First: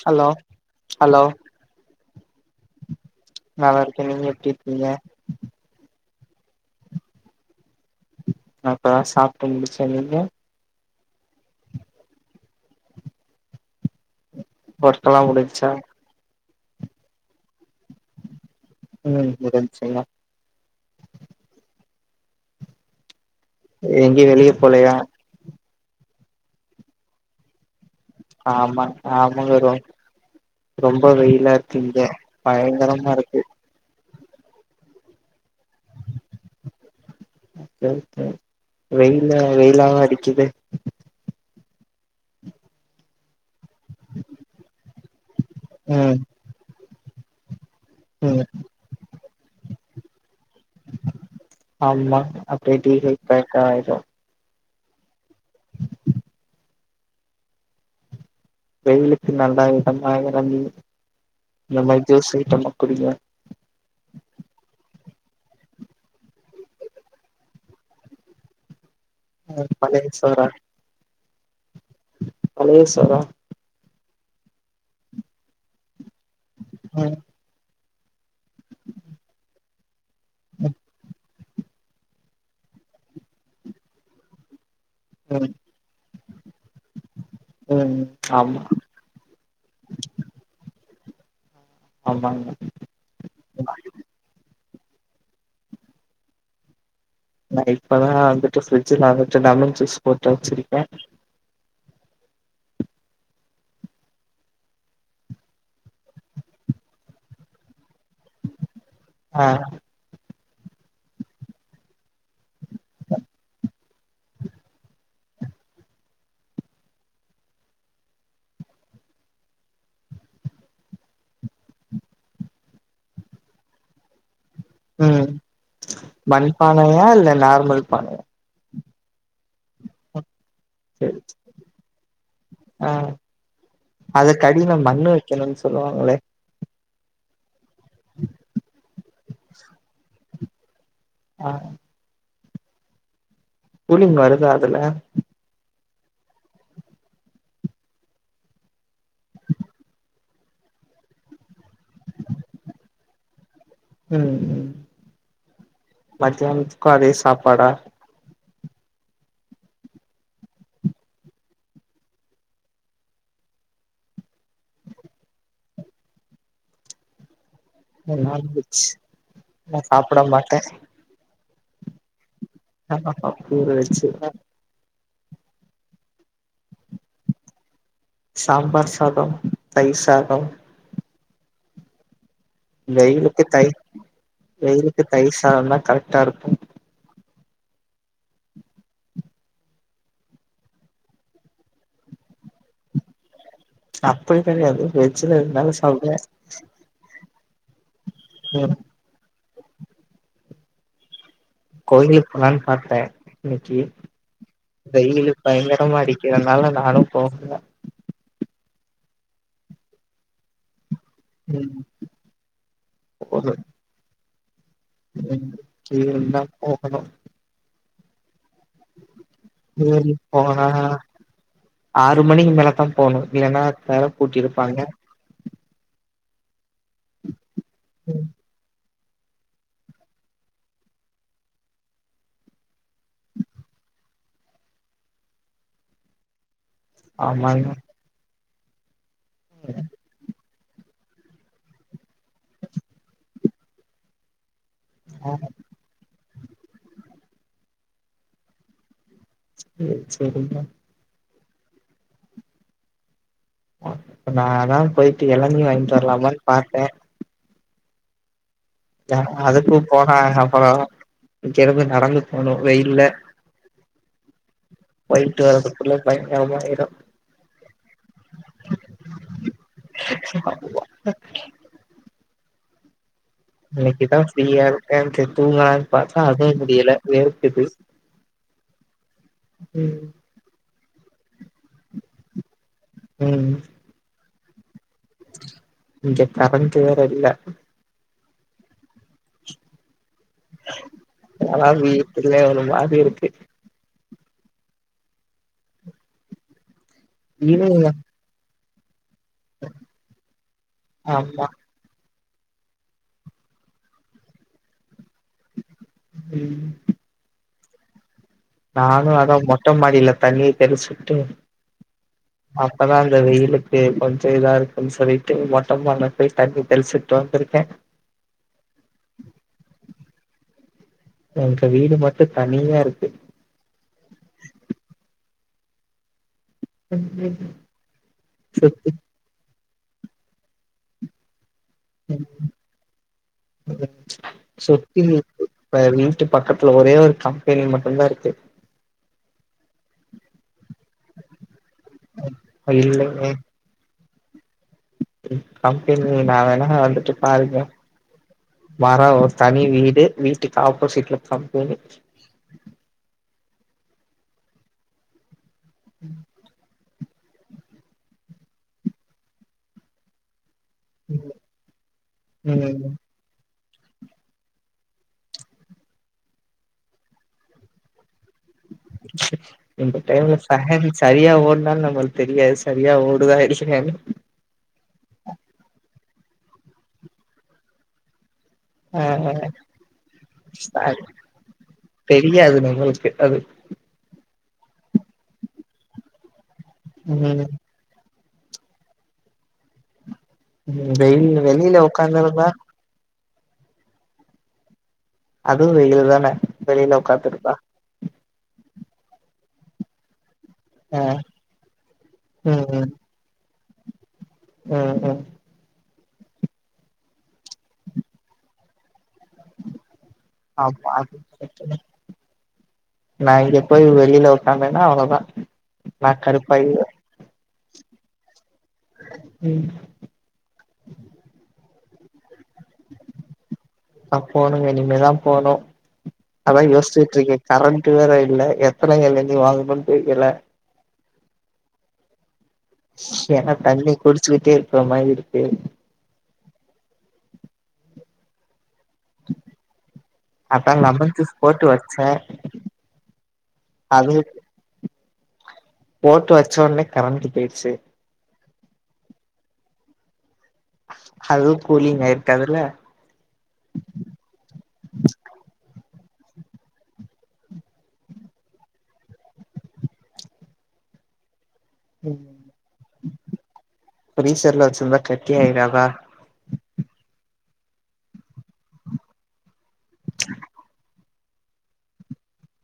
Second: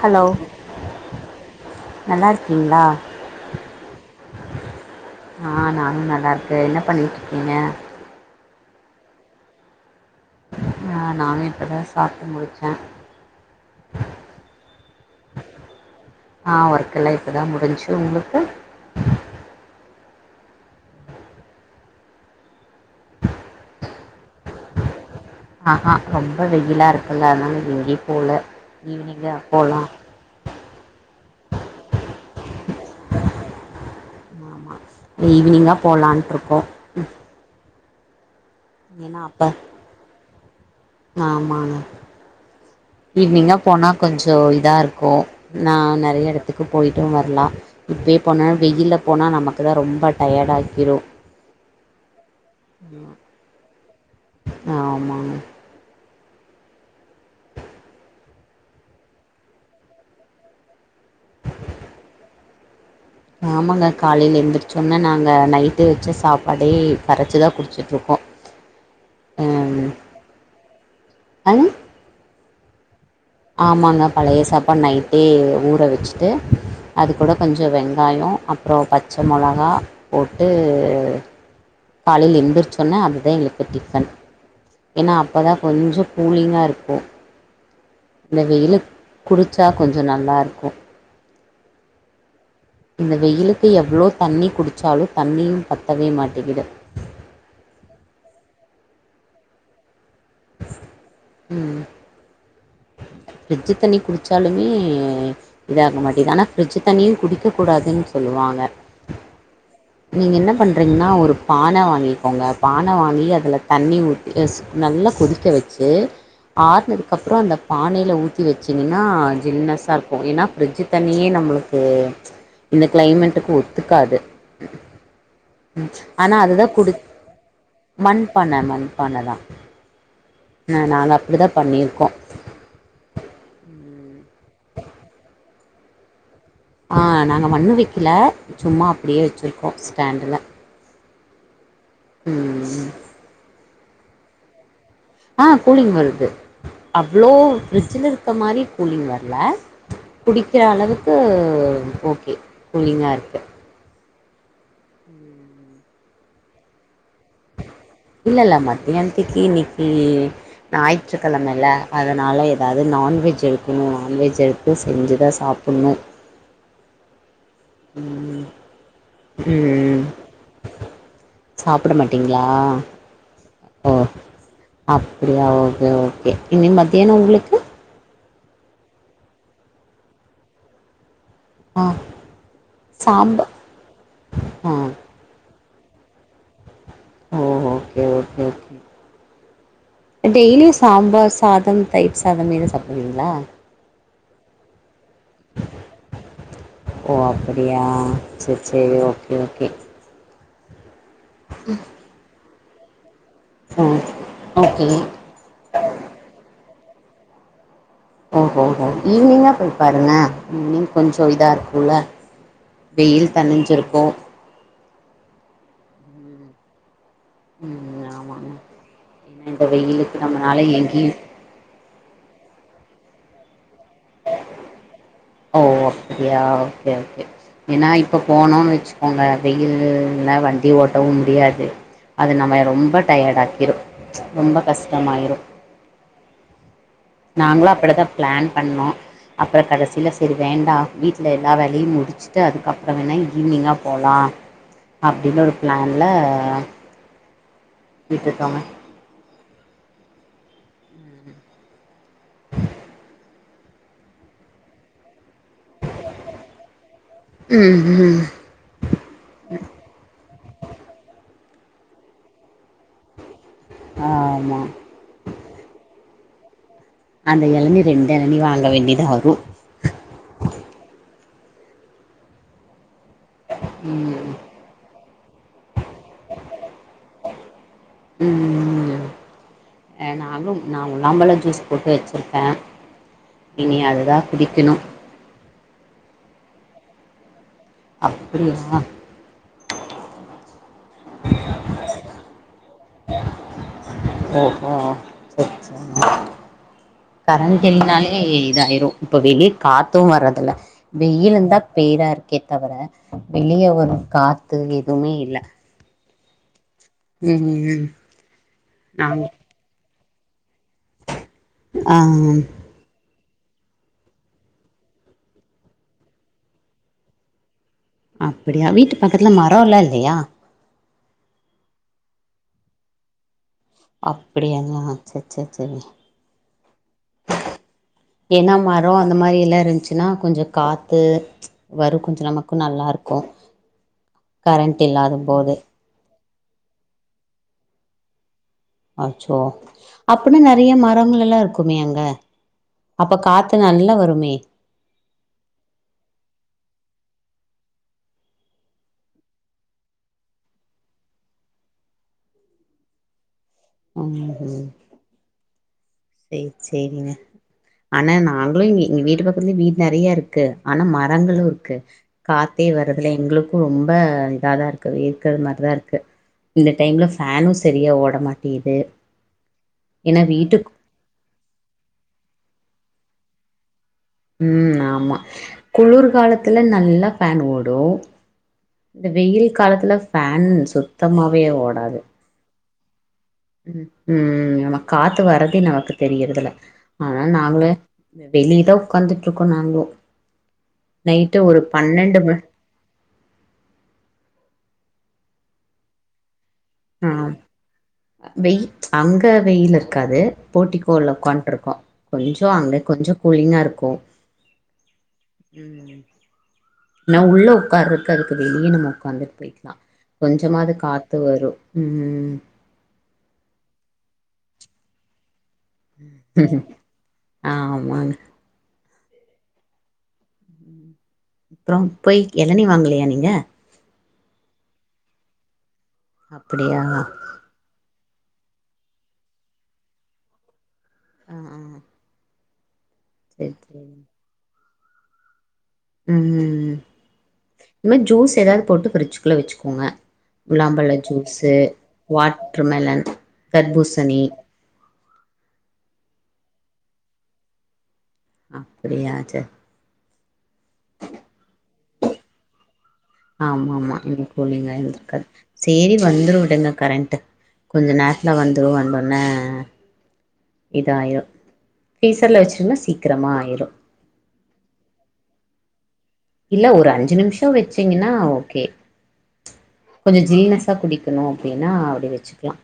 Hello hello நல்லா இருக்கீங்களா நல்லா இருக்கே நீங்க எப்டி இருக்கீங்க ஆ நானு நல்லா இருக்கே என்ன பண்ணிட்டு இருக்கீங்க நா இப்ப தா சாப்ட்டு முடுச்சே நீங்க ஆ நானு இப்பதா சாப்ட்டு முடிச்சே ஒர்க்லா முடிஞ்ச்சா ஆ ஒர்க்கெல்லா இப்ப தா முடிஞ்ச்சி உங்களுக்கு ம் உதவி செய்யலாம் எங்கயு வெளிய போலையா ஆஹா ரொம்ப வெயிலா இருக்குல்ல அதனால எங்கே ஆமா ஆமாங்கருன் ரொம்ப வெயிலா இருக்குங்க பயங்கரமா இருக்கு ஈவ்னிங்கா பேலான்ட்டு இருக்கோ செரி ச ஏன்னா வெயில்ல அப்போ வெயில்லாவ அடிக்குது ஆமாங்க ஈவ்னிங்கா போனா கொஞ்சோ இதா இருக்கு நா ம் நெறைய எடத்துக்கு போயிட்டு வர்லா இப்பயே ம் போனா வெயில்ல போனா நமக்கு தா ரொம்ப டயட் ஆக்கிரு ஆமா அப்டியே டி வி பேக் க ஆயிடு ஆமா வெயிலுக்கு நல்லா இதமா இறங்கி இந்த மாரி ஜூஸ்‌ ஐய்ட்டமா குடிங்க ஆமங்க காலையில எழுந்திரச்சோன்னோ நாங்க நைட்டு வச்ச சாப்பாடே கரச்சுதா குட்ச்சிட் ருக்கோ உ பழைய சோறா அன் பழைய சோறா ஆமாங்க பழைய சாப்பாடு நைட்டே ஊற வச்சுட்டு அது ம் கூட கொஞ்ச வெங்காயோ அப்புறோ பச்ச மொளகா போட்டு காலையில எந்திரச்சோன்னே அதுதா எங்களுக்கு டிஃபன் ஏன்னா ம் அப்பதா கொஞ்சோ கூலிங்கா இருக்கு ம் இந்த ஆமா வெயிலுக் குடிச்சா கொஞ்சோ நல்லாருக்கு ஆமாங்க இந்த வெயிலுக்கு எவ்வளோ தண்ணி குடிச்சாலு தண்ணியு பத்தவே மாட்டிக்கிது நா இப்பதா வந்துட்டு ஃப்ர்ட்ஜீல வந்துட்டு லமன் ஜூஸ் போட்டு வச்சிருக்கே ம் ஃப்ரிஜ் தண்ணி குடிச்சாலுமே இதாக மாட்டேது ஆனா ஃபிர்ட்ஜ் தன்னியு குடிக்க கூடாதுன்னு சொல்லுவாங்க ஆ நீங்க என்ன பண்றீங்கன்னா ஒரு பான வாங்கிக்கோங்க பான வாங்கி அதுல தண்ணி ஊத்தி ஸ் நல்லா கொதிக்க வச்சு ஆறுனதுக்கப்புறோ அந்த பானையில ஊத்தி வச்சிங்கன்னா ஜில்னஸாக இருக்கு ஏன்னா ஃப்ரிட்ஜ் தண்ணியே நம்மளுக்கு இந்த கிளைமேட்டுக்கு ஒத்துக்காது ம் ம் ஆனா அதுதா குடுக் மண்பானையா இல்ல நார்மல் பானையா மண்பான மண்பான தா ம் நாங்க சேரி சேரி அப்டி தா பண்ணிருக்கோ ஆ அதுக்கடில மண்ணு வெக்கணுன் சொல்லுவாங்களே ஆ‌ நாங்க மண்ணு வெக்கல சும்மா அப்டியே வெச்சுருக்கோ ஸ்டாண்டுல ஆ ம் ம் கூலிங் வருதா அதுல ஆ கூலிங் வருது அவ்ளோ ஃப்ரிட்ஜில இருக்க மாரி கூலிங் வர்ல குடிக்கிற அளவுக்கு ஓகே கூலிங்கா இருக்கு ம் ம் மத்தியனாதுக்கு அதே சாப்பாடா இல்லல்ல மத்தியானத்திக்கு இன்னைக்கு ஞாயிற்றுக்கெழமல அதனால எதாவ்து நான்வெஜ் எடுக்கணு நான்வெஜ் எடுத் து செஞ்சு தா சாப்பிட்ணு நா ம் நான்வெஜ் நா சாப்பிட மாட்டே சாப்புட மாட்டீங்ளா ஆமாப்பா வெறு வெஜ்ஜுதா அப்டியா ஓகே ஓகே இன்னைக்கு மத்தியான உங்களுக்கு சாம்பார் சாத தயிர் சாத ஆ வெயிலுக்கு சாம்பார் தயிர் ஆ வெயிலுக்கு தயிர் சாதந்தா கரெக்டா இருக்கு ஓ ஓகே ஓகே ஓகே டெய்லியு சாம்பார் சாதம் தயிர் சாதம் இதா சாப்டுவீங்ளா அப்டி கெடையாது வெஜ்ல எது இருந்தாலு சாப்டுவே ஓ அப்புடியா சேரி ம் சேரி ஓகே ஓகே கோயிலுக்கு போலான்னு பாத்தே இன்னைக்கி ம் ஓகே வெயிலு பயங்கரமா அடிக்கு அதுனால நாளைக்கு போகனுங்க ஓஹோஹோ ஈவ்னிங்கா போய் பாருங்க ஈவினிங் கொஞ்ச இதா ம் இருக்குல்ல வெயில் ஒரு தனிஞ்சிருக்கு ம் ஈவ்னிங்தா போகணு ம் ஆமாங்க ஏனா இந்த ஈவினிங் வெயிலுக்கு நம்மனால போனா எங்கேயு ஆறு மணிக்கு மேலதா போணு இல்லனா தெர பூட்டிருப்பாங்க ஓ அப்புடியா ஓகே ஓகே ஏனா இப்ப போனோனு வச்சு கோங்க வெயில்லு இந்த மாரி வண்டி ஓட்டவு முடியாது அது நம்மள ரொம்ப டயர்ட் ஆக்கிரு ரொம்ப கஷ்டமாயிரு ஆமாங்க நாங்களு அப்டி தா பிளான் பண்ணோ அப்பற கடைசில சேரி வேண்டா வீட்ல எல்லா வேலையு முடிச்சுட்டு அதுக்கப்றோ வேணா ஈவ்னிங்கா போலா ஆ அப்டின்னு ஒரு பிளான்ல விட்டுட்டோங்க சேரி சேரிங்க இப்ப நா தா போயிட்டு எளநி வாங்கிட்டு வர்லாமானு பாத்தே ம் ம் ஏ அதுக்கு போனா அப்பறோ ஜாலியா நடந்து ஆனா வெயில்ல ஆமா போயிட்டு வர்றதுக்குள்ள பயங்கரமா ஆயிரு அந்த எளநி ரெண்டு எளநி வாங்க வேண்டியதா வரு இன்னைக்கு தா ம் ஃப்ரீயா இருக்கே செரி தூங்கலான் பாத்தா அதுவு முடியல வேர்க்குது ம் ம் நாங்ளும் ந உ நாம்பழோ ஜூஸ் போட்டு வெச்சிருக்கே ம் இனி அதுதா குடிக்கனு இங்க கரண்ட்டு வேற இல்ல அப்படியா ஆனால் வீட்டுல ஒரு மாத்ரி இருக்கு ஓ ஓ செர் சே கரண்ட் ஈவினிங் இல்னாலே இதாயிரு இப்ப வெளி காத்து வர்றதில்ல வெயில் ஆமா இருந்தா பேரா இருக்கே தவிர வெளிய ஒரு காத்து எதுமே இல்ல ம் ம் ம் நானு ஆமா அதா மொட்ட மாடியில தண்ணிய தெளிச்சுட்டு ஆ அப்பதா அந்த வெயிலுக்கு கொஞ்ச இதா இருக்குன் சொல்லீட்டு மொட்ட மாடில போய் தண்ணி தெளிச்சுட்டு வந்திருக்கே அப்படியா வீட்டு பக்கத்துல மரோலா இல்லியா எங் வீடு மட்டு தனியா இருக்கு அப்படியாண்ணா செர் செர் செரி ஏனா சுத்தி மரோ அந்த மாரி எல்லா இருந்ச்சின்னா கொஞ்ச காத்து வரு கொஞ்ச நமக்கு நல்லாருக்கு கரண்ட் சுத்தி இல்லாதம் போது இப்ப எ வீட்டு பக்கத்துல ஒரே ஒரு கம்பெனி மட்டுந்தா இருக்கு அச்சோ அப்பன்னா நெறைய மரங்கள் எல்லா இருக்குமே அங்க அப்ப இல்லைங்க காத்து அ நல்லா வருமே கம்பெனில நா வேணா வந்துட்டு பாருக்க தாரா ஒரு தனி வீடு வீட்டுக்கு ஆப்போசிட்ல கம்பெனி ம் ஹும் ம் சேர் சேரிங்க ஆனா நாங்களு எங் எங்க வீட்டு பக்கத்துலயு வீடு நெறையா இருக்கு ஆனா மரங்களு இருக்கு காத்தே ம் வரதில்ல எங்களு க்கு ரொம்ப இதாதா இருக்கு வேர்கற மாரிதா இருக்கு இந்த டைமில ஃபேனு சரியா ஓடமாட்டிக்து இந்த டைம்ல ஃபேனு சரியா ஓட்னாலு நம்மளுக்கு தெரியாது சரியா ஓடுதா இல்லையானு ம் ஆமா குளிர் காலத்துல நல்லா ஃபேன் ஓடு இந்த வெயில் ஆ காலத்துல ஃபேன் சுத்தமாவே ஓடாது தெரியாது நம் [unintelligible] க்கு அது ம் ம் நம்ம காத்து வரறதே நமக்கு தெரியறதில்ல ஆனா ம் நாங்களே வெளிய தா உக்காந்துட்ருக்கோ நாங்களு ம் நைட்டு வெயில் ஒரு வெளியில பன்னெண்டு மணி உக்காந்துருந்தா அதுவு வெயிலு தான வெளில ஆ உக்காந்துருந்தா வெய் அங்க வெயிலு இருக்காது போட்டி ஆ கோல்ல உக்காந்ட்ருக்கோ கொஞ்சோ ம் அங்க ம் கொஞ்சோ கூலிங்கா இருக்கு ம் ம் ம் நா உள்ள உக்காறக்கு அதுக்கு வெளிய நம்மோ உக்காந்துட் போய்க்லா கொஞ்சமாது ஆமா அது காத்து வரு கரெக்ட்டுதா ம் ம் நா இங்க போய் வெளியில உக்காந்தேன்னா அவ்ளோதா நா கருப்பாயிருவே ஆமாங்க ம் அப்றோ போய் எளனி வாங்கலையா நீங்க அ போணுங்க இனிமேதா போணு அதா அப்படியா ஆ யோச்ட்ருக்கே கரண்ட் வேற இல்ல எத்தன எலனி வாங்கணன்னு தெரில அ அ ஏனா தண்ணி குடிச்சுக்கிட்டே இருக்குற மாரி இருக்கு ம் இது மாரி ஜூஸ் ஏதாது போட்டு பிரிஜ்சு குள்ள வச்சுக்கோங்க அதா முலாம்பழ லெமன் ஜூஸ் ஜூஸூ போட்டு வச்சே வாட்ரு மெலன் அது தர்பூசணி போட்டு வச்சோட்னே கரண்ட்டு பெய்டுச்சு அப்டியா சேர் அது கூலிங் ஆய்ருக்காதுல்ல ஆமா ஆமா இது கூலிங்கா ஆய்ந்ருக்காது சரி வந்துரு விடுங்க கரண்ட்டு கொஞ்சோ நேரத்துல வந்ரு வந்தோனே இதாயிரு ஃப்ரீஸர்ல வச்சுருந்தா சீக்ரமா ஆயிரு ப்ரீஸர்ல வச்சிருந்தா கட்டியாயிறாதா இல்ல ஒரு அஞ்சு நிம்ஷோ வச்சீங்ன்னா ஓகே கொஞ்சோ ஜில்னஸா குடிக் ககனு அப்டின்னா அப்டி வச்சிக்லா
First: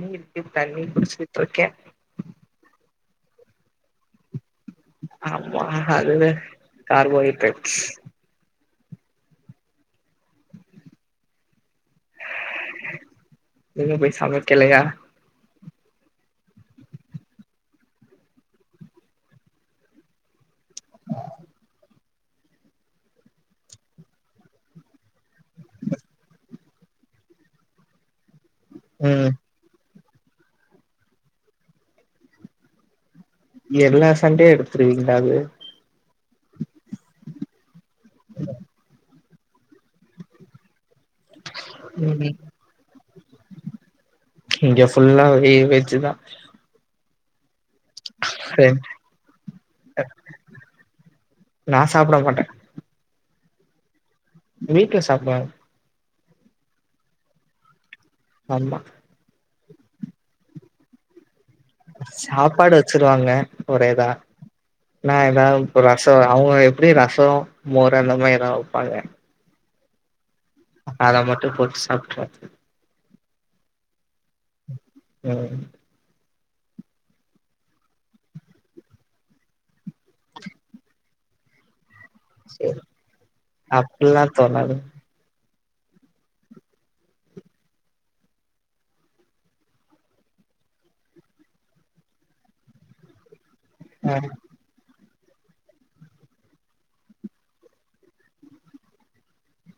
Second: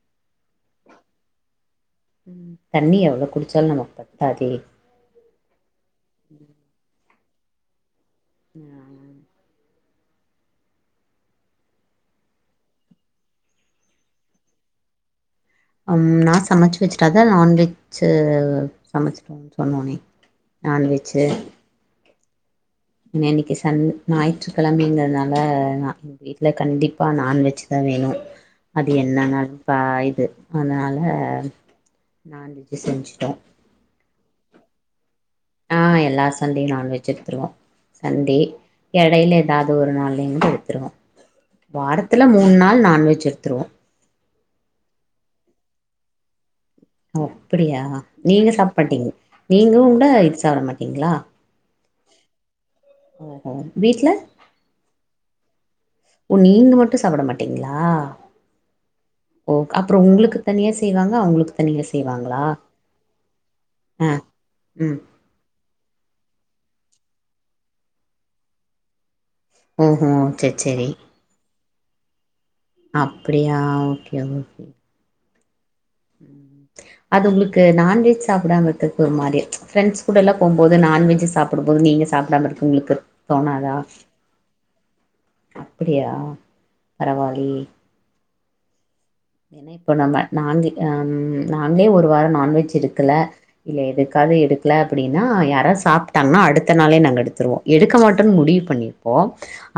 ம் இப்ப தண்ணி குடிச்சிட்ருக்கே ம் தண்ணி எவ்ளோ குடிச்சாலு நமக்கு பத்தாதே ஆமா அதுவே கார்போஹைட்ரேட்ஸ் இன்னு போய் சமைக்கலையா நா சமைச்சு வச்சுட்டே அதா நான்வெஜ்ஜு சமைச்சிடேனு சொன்னேனே நான்வெஜ்ஜூ ஏன்னா இன்னைக்கு சன் ஞாயிற்றுக்கெழமைங்றதுனால வீட்ல கண்டிப்பி நான்வெஜ்தா வேணு அது ம் என்னென்ன பாய்து அதனால நான்வெஜ்ஜூ செஞ்சுட்டோ எல்லா சண்டேயு எடுத்துருவீங்ளா அது அ எல்லா சண்டேயு நான்வெஜ் எடுத்துருவோ சண்டடே எடையில ஏதாவ்து ஒரு நாள்லயு போய் எடுத்துருவோ வாரத்துல ம் மூண் நாள் நான்வெஜ் எடுத்துருவோ இங்க ஃபுல்லா ஒரு வெஜ்ஜூதா ஓ அப்டியா நீங்க சாப்பட்டீங்க நீங்க கூட இது சாப்ட மாட்டீங்ளா நா சாப்டமாட்டே ஒ ஒஹோ வீட்ல வீட்ல சாப்டுவாங்க ஒ நீங்க மட்டு சாப்ட மாட்டிங்ளா ஆமா ஓக் அப்றோ உங்ளுக்கு தனியா செய்வாங்க அவுங்ளுக்கு சாப்பாடு வச்சிருவாங்க ஒரேதா ஆ ம் நா ஏதாவ்து ரசோ அவுங்க எப்டியு ரசோ மோர் அந்த மாரி எதா வைப்பாங்க ம் ம் அது மட்டு போட்டு சாப்டுக்குவோ அப்டியா ஓகே ஓகே ம் ம். அது உங்களுக்கு நான்வெஜ் சாப்டாமா இருக்குறதுக்கு ஒரு மாரி ஃப்ரெண்ட்ஸ் கூட எல்லா போம்போது நான்வெஜ் சா சப்புடும்போது நீங்க சாப்டாம இருக்கு சேரி உங்களுக்கு தோணாதா அப்டில்லா தோணாது அப்டியா பரவால்லே இப்போ நம்ம நாங்க நாங்களே ஒரு வார நான்வெஜ் எடுக்கல இல்ல அ எதுக்காது எடு ல அப்டின்னா யாரது சாப்ட்டாங்கன்னா அடுத்த நாளே நாங்க எடுத்துடுவோ எடுக்க மாட்டோன்னனு முடிவு பண்ணியிருப்போ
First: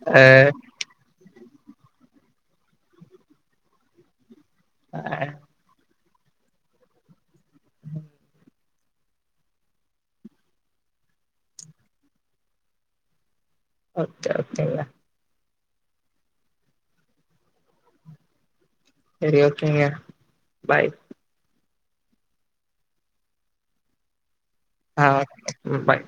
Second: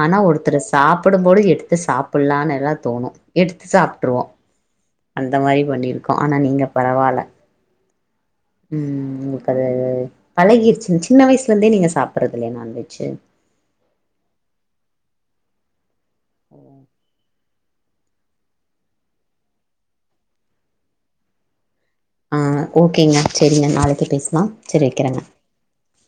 ஆனா அ ஒருத்தர் சாப்டு போது எடுத்து சாப்டலாம்னு எல்லா தோணு எடுத்து சாப்ட்டுருவோ அ அந்த மாரி பண்ணியிருக்கோ ஆனா நீங்க பரவால்ல ம் உங்களுக்கு அது பழகிடுச்சு சின்ன வயசுல இருந்தே நீங்க சாப்டறது இல்லயா நாண்வெஜ் ஓகே ஓகேங்க ம் சேரி ஓகேங்க பாய் ஆ ஓகேங்க சேரிங்க நாளைக்கு பேசுலா ஆ ஓக் ம் பாய்